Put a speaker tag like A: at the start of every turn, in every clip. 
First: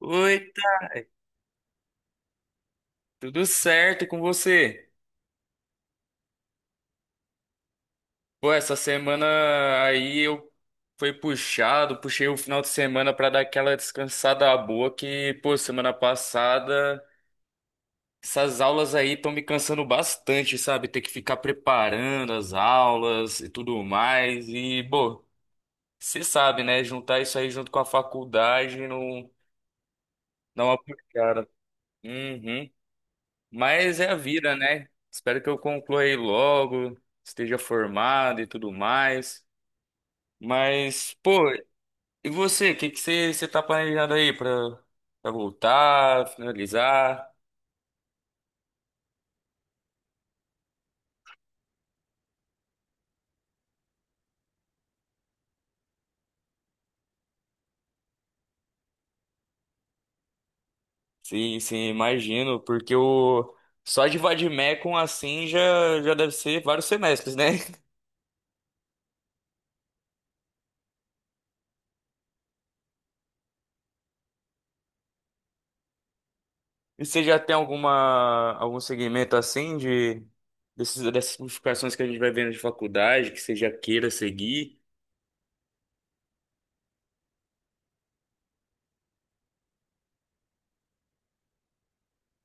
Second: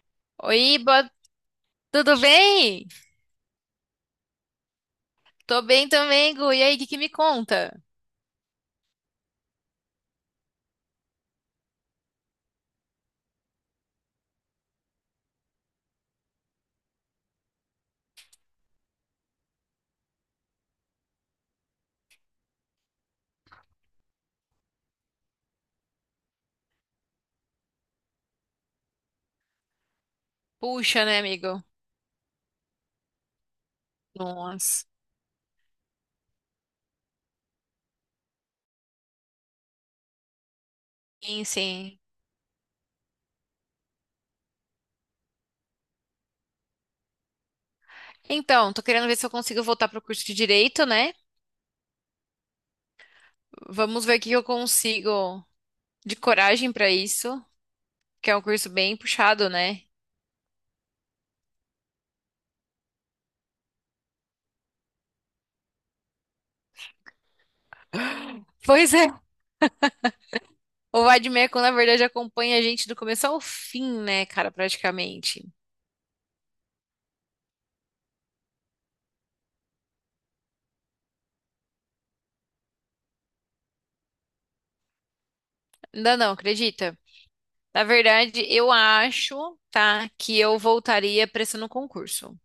A: Oi,
B: Oi,
A: tá
B: boa... tudo bem?
A: tudo certo com você?
B: Tô bem também, Gu. E aí, o que que me conta?
A: Pô, essa semana aí eu fui puxado, puxei o final de semana pra dar aquela descansada boa que, pô, semana passada essas aulas aí estão me cansando bastante, sabe? Ter que ficar preparando as aulas e tudo mais e, pô, você sabe, né? Juntar isso aí junto com a faculdade não dá uma
B: Puxa, né,
A: puxada.
B: amigo?
A: Uhum. Mas é a vida,
B: Nossa.
A: né? Espero que eu conclua aí logo, esteja formado e tudo mais. Mas,
B: Sim,
A: pô,
B: sim.
A: e você? O que que você tá planejando aí pra, pra voltar, finalizar?
B: Então, tô querendo ver se eu consigo voltar pro curso de Direito, né? Vamos ver o que que eu consigo de coragem pra isso, que é um curso bem puxado, né?
A: Sim, sim, imagino, porque o só de vademecum assim já, já deve ser vários semestres, né?
B: Pois é. O Vademecum, na verdade, acompanha a gente do começo ao fim, né, cara, praticamente.
A: E você já tem algum segmento assim de dessas modificações que a gente vai vendo de faculdade que você já queira seguir?
B: Ainda não, acredita? Na verdade, eu acho, tá, que eu voltaria prestando concurso.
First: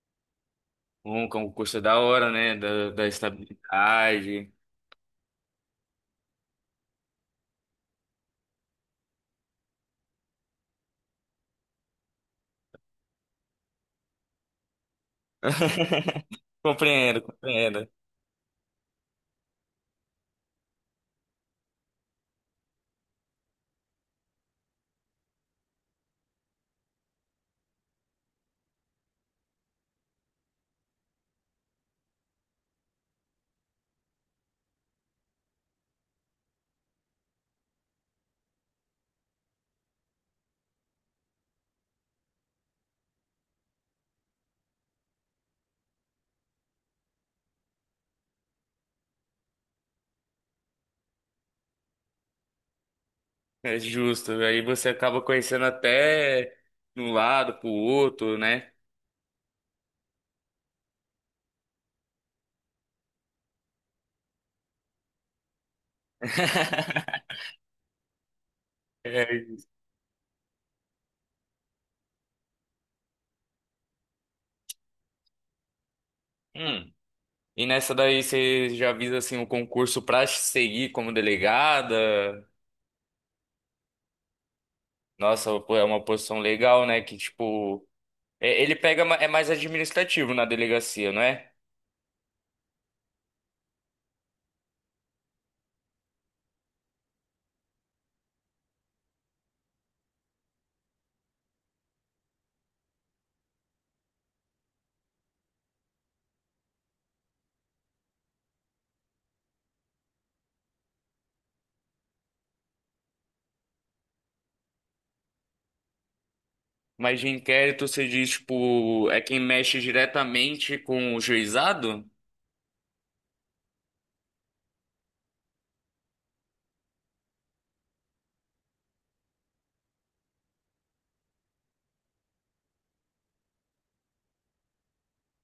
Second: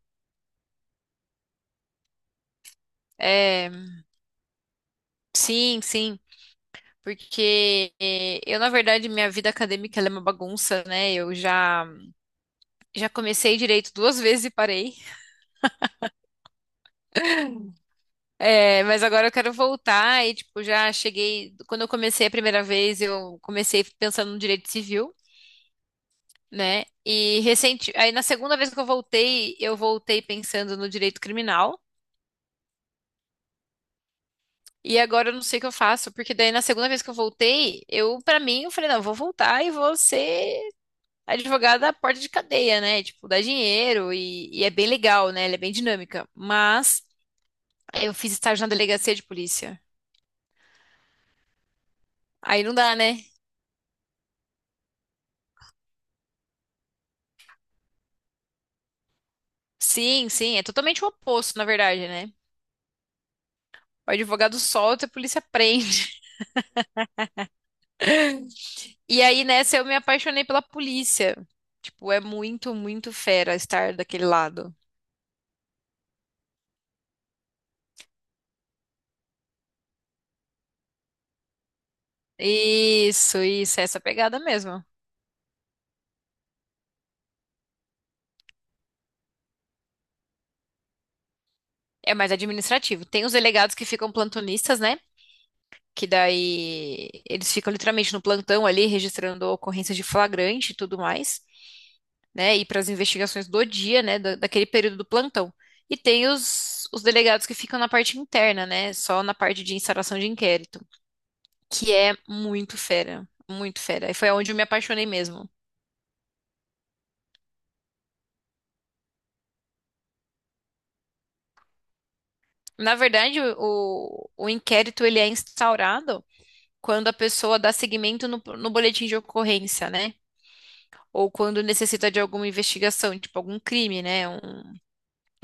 A: Um concurso da hora, né? Da
B: É,
A: estabilidade.
B: sim, sim. Porque eu, na verdade, minha vida acadêmica ela é uma bagunça, né? Já comecei direito duas vezes e parei.
A: Compreendo, compreendo.
B: É, mas agora eu quero voltar e, tipo, já cheguei. Quando eu comecei a primeira vez, eu comecei pensando no direito civil, né? E recente. Aí, na segunda vez que eu voltei pensando no direito criminal. E agora eu não sei o que eu faço, porque daí na segunda vez que eu voltei, eu, pra mim, eu falei, não, eu vou voltar e vou ser advogada da porta de cadeia, né? Tipo, dá dinheiro e é bem legal, né? Ela é bem dinâmica. Mas eu fiz estágio na delegacia de polícia. Aí não dá, né?
A: É justo. Aí você acaba conhecendo até de um lado pro outro, né?
B: Sim, sim, é totalmente o oposto, na verdade, né? O advogado solta e a polícia prende. E
A: É
B: aí
A: isso.
B: nessa eu me apaixonei pela polícia. Tipo, é muito, muito fera estar daquele lado.
A: Hum. E nessa daí você já visa assim um concurso pra seguir como delegada?
B: Isso, é essa pegada mesmo.
A: Nossa, pô, é uma posição legal, né? Que tipo, é- ele pega ma- é mais administrativo na delegacia, não é?
B: É mais administrativo. Tem os delegados que ficam plantonistas, né? Que daí eles ficam literalmente no plantão ali, registrando ocorrências de flagrante e tudo mais, né? E para as investigações do dia, né? Daquele período do plantão. E tem os delegados que ficam na parte interna, né? Só na parte de instauração de inquérito, que é muito fera, muito fera. E foi onde eu me apaixonei mesmo.
A: Mas de inquérito você diz, tipo, é quem mexe diretamente com o juizado?
B: Na verdade, o inquérito ele é instaurado quando a pessoa dá seguimento no boletim de ocorrência, né? Ou quando necessita de alguma investigação, tipo algum crime, né?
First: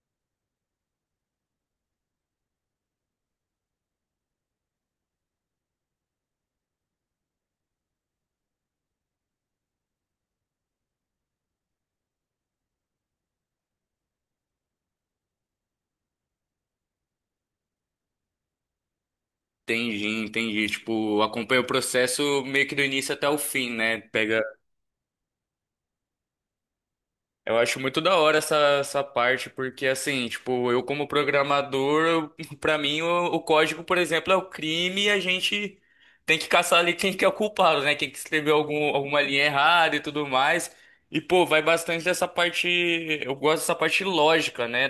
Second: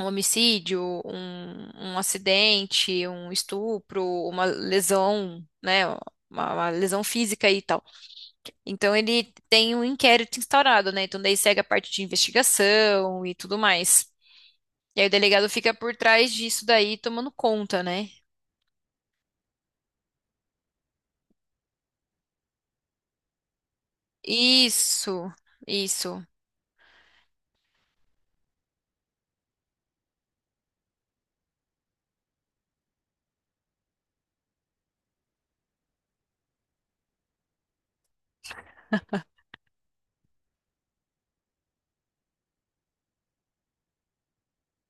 B: Um homicídio, um acidente, um estupro, uma lesão, né? Uma lesão física e tal. Então ele tem um inquérito instaurado, né? Então daí segue a parte de investigação e tudo mais. E aí o delegado fica por trás disso daí, tomando conta, né?
A: Entendi, entendi. Tipo, acompanha o processo meio que do início até o fim, né? Pega.
B: Isso, isso.
A: Eu acho muito da hora essa, essa parte, porque assim, tipo, eu como programador, eu- pra mim o código, por exemplo, é o crime e a gente tem que caçar ali quem que é o culpado, né? Quem que escreveu algum, alguma linha errada e tudo mais. E, pô, vai bastante dessa parte. Eu gosto dessa parte lógica, né?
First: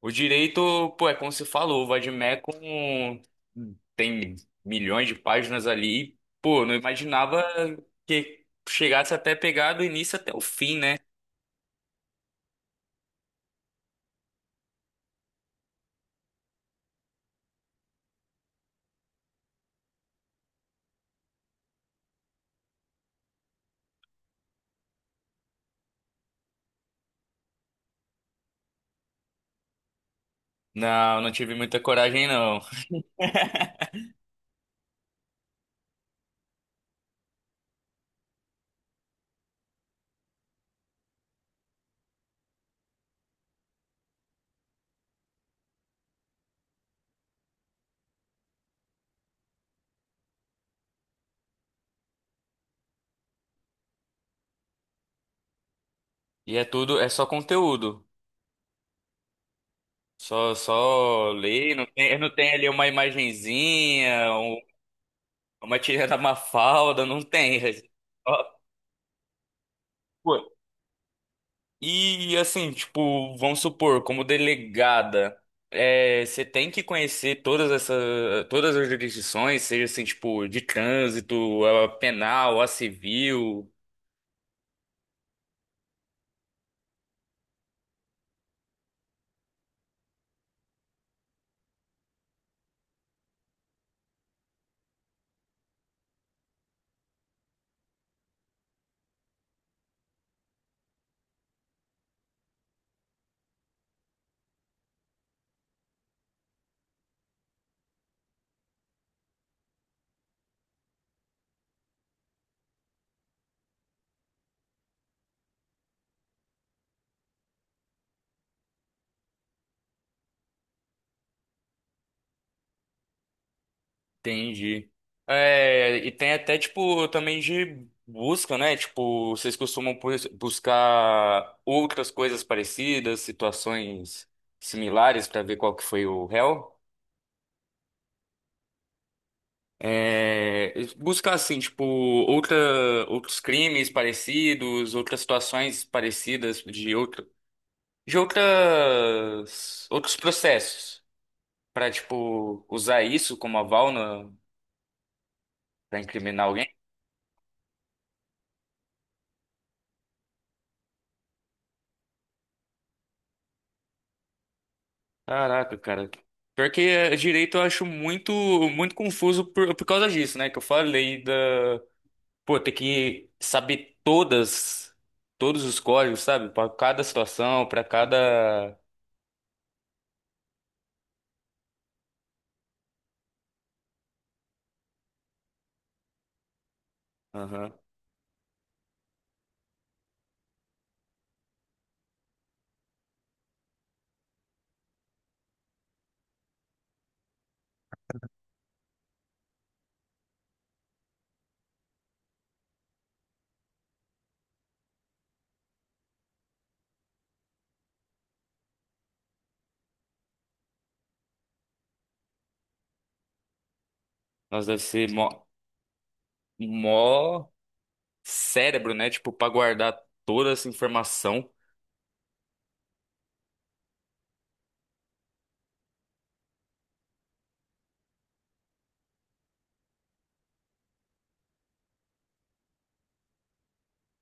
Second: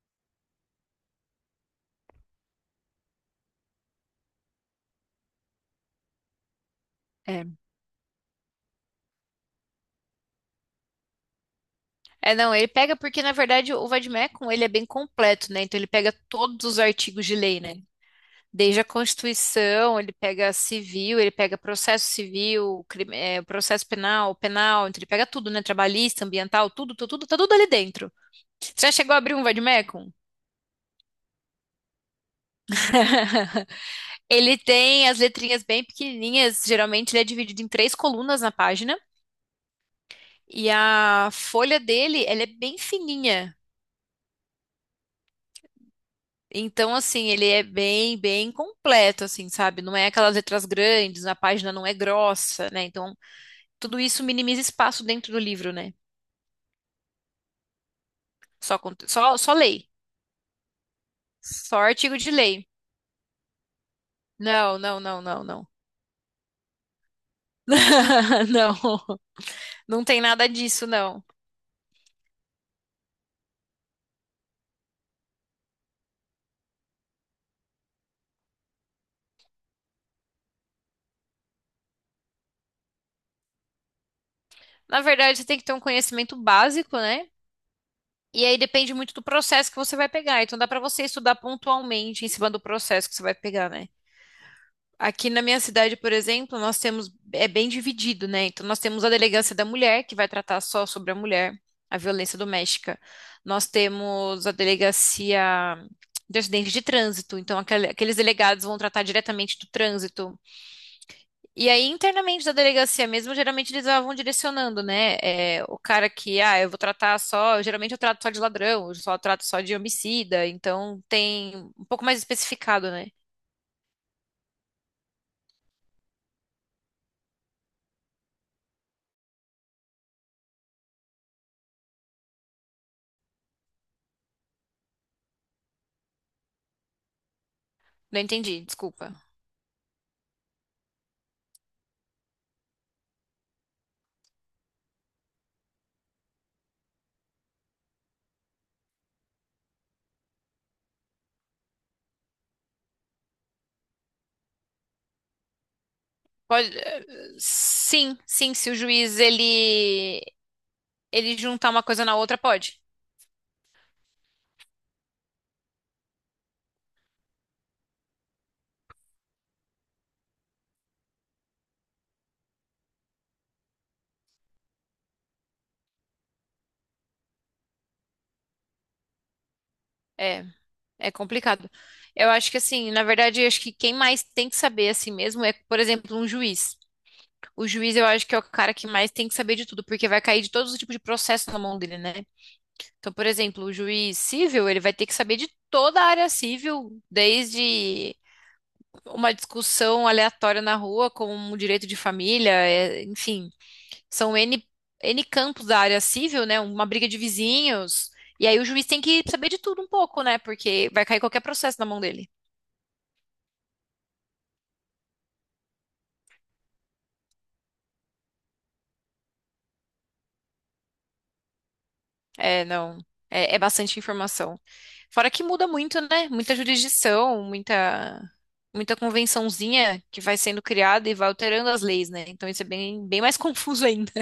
A: O direito, pô, é como você falou, o Vadmec com tem milhões de páginas ali. E, pô, não imaginava
B: É.
A: que chegasse até pegar do início até o fim, né?
B: É, não, ele pega porque, na verdade, o Vademécum, ele é bem completo, né? Então ele pega todos os artigos de lei, né? Desde a Constituição, ele pega civil, ele pega processo civil, processo penal, penal, então ele pega tudo, né? Trabalhista, ambiental, tudo, tudo, tudo, tá tudo ali dentro. Você já chegou a abrir um vademecum?
A: Não, não tive muita coragem, não.
B: Ele tem as letrinhas bem pequenininhas, geralmente ele é dividido em três colunas na página, e a folha dele, ela é bem fininha. Então, assim, ele é bem, bem completo, assim, sabe? Não é aquelas letras grandes, a página não é grossa, né? Então, tudo isso minimiza espaço dentro do livro, né?
A: E é tudo, é só conteúdo.
B: Só, só lei.
A: Só, só ler,
B: Só
A: não tem,
B: artigo
A: não
B: de
A: tem
B: lei.
A: ali uma imagenzinha, um-
B: Não, não, não, não, não.
A: uma tirinha da Mafalda, não tem. Ó,
B: Não, não tem nada
A: pô,
B: disso, não.
A: e assim, tipo, vamos supor, como delegada, é, você tem que conhecer todas essa, todas as jurisdições, seja assim, tipo, de trânsito, a penal, a civil,
B: Na verdade, você tem que ter um conhecimento básico, né? E aí depende muito do processo que você vai pegar. Então dá pra você estudar pontualmente em cima do processo que você vai pegar, né? Aqui na minha cidade, por exemplo, nós temos, é bem dividido, né? Então, nós temos a delegacia da mulher, que vai tratar só sobre a mulher, a violência doméstica. Nós temos a delegacia de acidente de trânsito, então aqueles delegados vão tratar diretamente do trânsito. E aí, internamente da delegacia mesmo, geralmente eles vão direcionando, né? É, o cara que, ah, eu vou tratar só, geralmente eu trato só de ladrão, eu só trato só de homicida, então tem um pouco mais especificado, né?
A: entendi. É, e tem até, tipo, também de busca, né? Tipo, vocês costumam bu- buscar outras coisas parecidas, situações similares para ver qual que foi o réu?
B: Não entendi, desculpa.
A: É, buscar assim, tipo, outra, outros crimes parecidos, outras situações parecidas de outra, outros processos pra, tipo, usar isso como aval na- pra incriminar alguém.
B: Pode, sim, sim, se o juiz ele juntar uma coisa na outra, pode.
A: Caraca, cara. Pior que é, direito eu acho muito confuso por causa disso, né? Que eu falei da, pô, ter que saber todas todos os códigos, sabe? Pra cada situação, pra cada
B: É, é complicado. Eu acho que assim, na verdade, eu acho que quem mais tem que saber assim mesmo é, por exemplo, um juiz. O
A: Aham.
B: juiz eu acho que é o cara que mais tem que saber de tudo, porque vai cair de todos os tipos de processo na mão dele, né? Então, por exemplo, o juiz civil, ele vai ter que saber de toda a área civil, desde uma discussão aleatória na rua, como um direito de família, é, enfim. São N campos da área civil, né? Uma briga de vizinhos. E aí o juiz tem que saber de tudo um pouco, né? Porque vai cair qualquer processo na mão dele.
A: Nós deve ser mó cérebro, né? Tipo, pra guardar toda essa informação.
B: É, não. É, é bastante informação. Fora que muda muito, né? Muita jurisdição, muita convençãozinha que vai sendo criada e vai alterando as leis, né? Então isso é bem, bem mais confuso ainda.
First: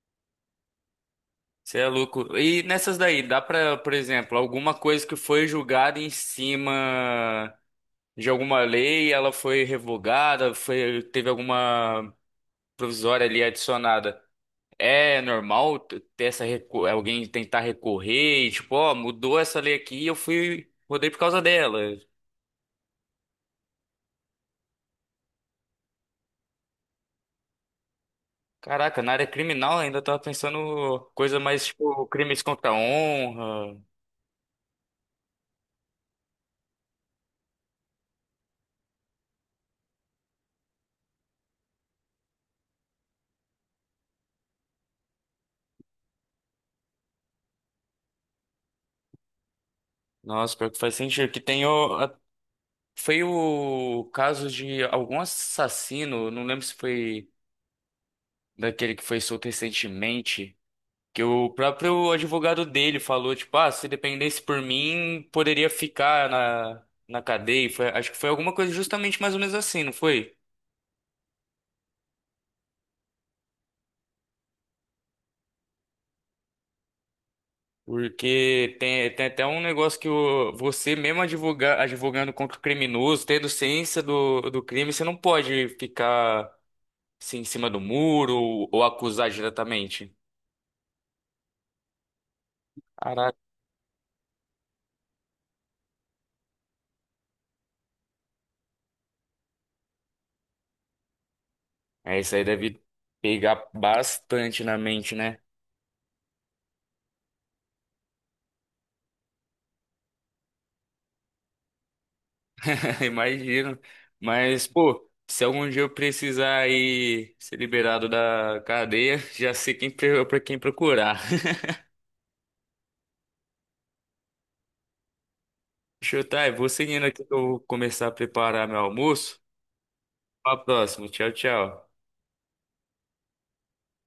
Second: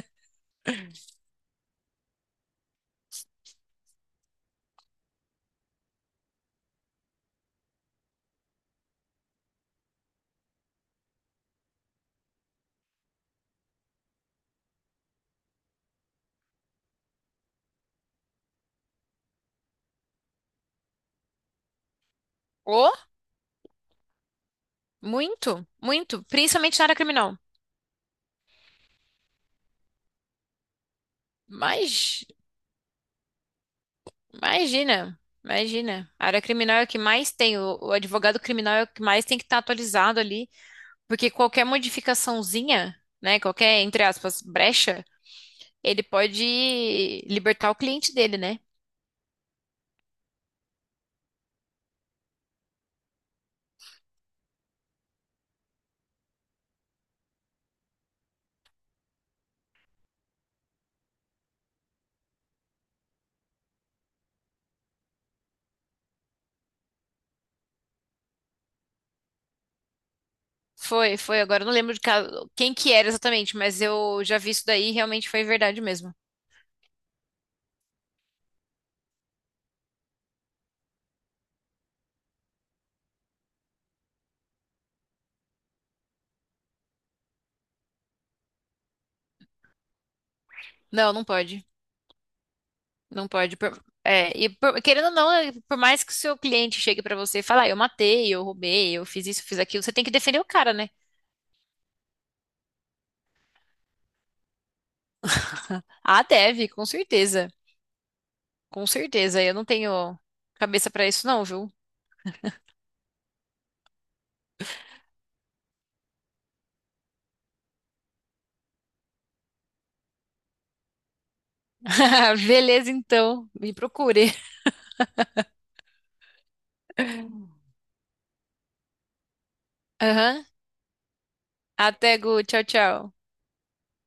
A: Você é louco. E nessas daí, dá pra, por exemplo, alguma coisa que foi julgada em cima de alguma lei, ela foi revogada, foi, teve alguma provisória ali adicionada. É normal t- ter essa recu- alguém tentar recorrer e tipo, ó, mudou essa lei aqui e eu fui, mudei por causa dela.
B: Oh, muito, muito. Principalmente na área criminal.
A: Caraca, na área criminal ainda tava pensando coisa mais tipo
B: Mas.
A: crimes contra a honra.
B: Imagina, imagina. A área criminal é o que mais tem, o advogado criminal é o que mais tem que estar atualizado ali, porque qualquer modificaçãozinha, né, qualquer, entre aspas, brecha, ele pode libertar o cliente dele, né?
A: Nossa, pior que faz sentido. Que tem o. A- foi o caso de algum assassino, não lembro se foi daquele que foi solto recentemente, que o próprio advogado dele falou, tipo, ah, se dependesse por mim, poderia ficar na, na cadeia. E foi, acho que foi alguma coisa justamente mais ou menos assim, não foi?
B: Foi, foi, agora eu não lembro quem que era exatamente, mas eu já vi isso daí e realmente foi verdade mesmo.
A: Porque tem, tem até um negócio que o, você mesmo advoga, advogando contra o criminoso, tendo ciência do crime, você não pode ficar se em cima do muro ou acusar diretamente.
B: Não, não pode, não
A: Caraca,
B: pode. É, querendo ou não, é, por mais que o seu cliente chegue pra você e fale, ah, eu matei, eu roubei, eu fiz isso, fiz aquilo, você tem que defender o cara, né?
A: é, isso aí deve pegar bastante na mente, né?
B: Ah, deve, com certeza. Com certeza, eu não tenho cabeça pra isso não, viu?
A: Imagino. Mas, pô, se algum dia eu precisar ir ser liberado da cadeia, já sei quem para quem procurar.
B: Beleza, então, me procure.
A: Deixa eu tá, eu vou seguindo aqui que eu vou começar a preparar meu almoço.
B: Aham.
A: Até a próxima. Tchau, tchau.
B: Até, Gu, tchau, tchau.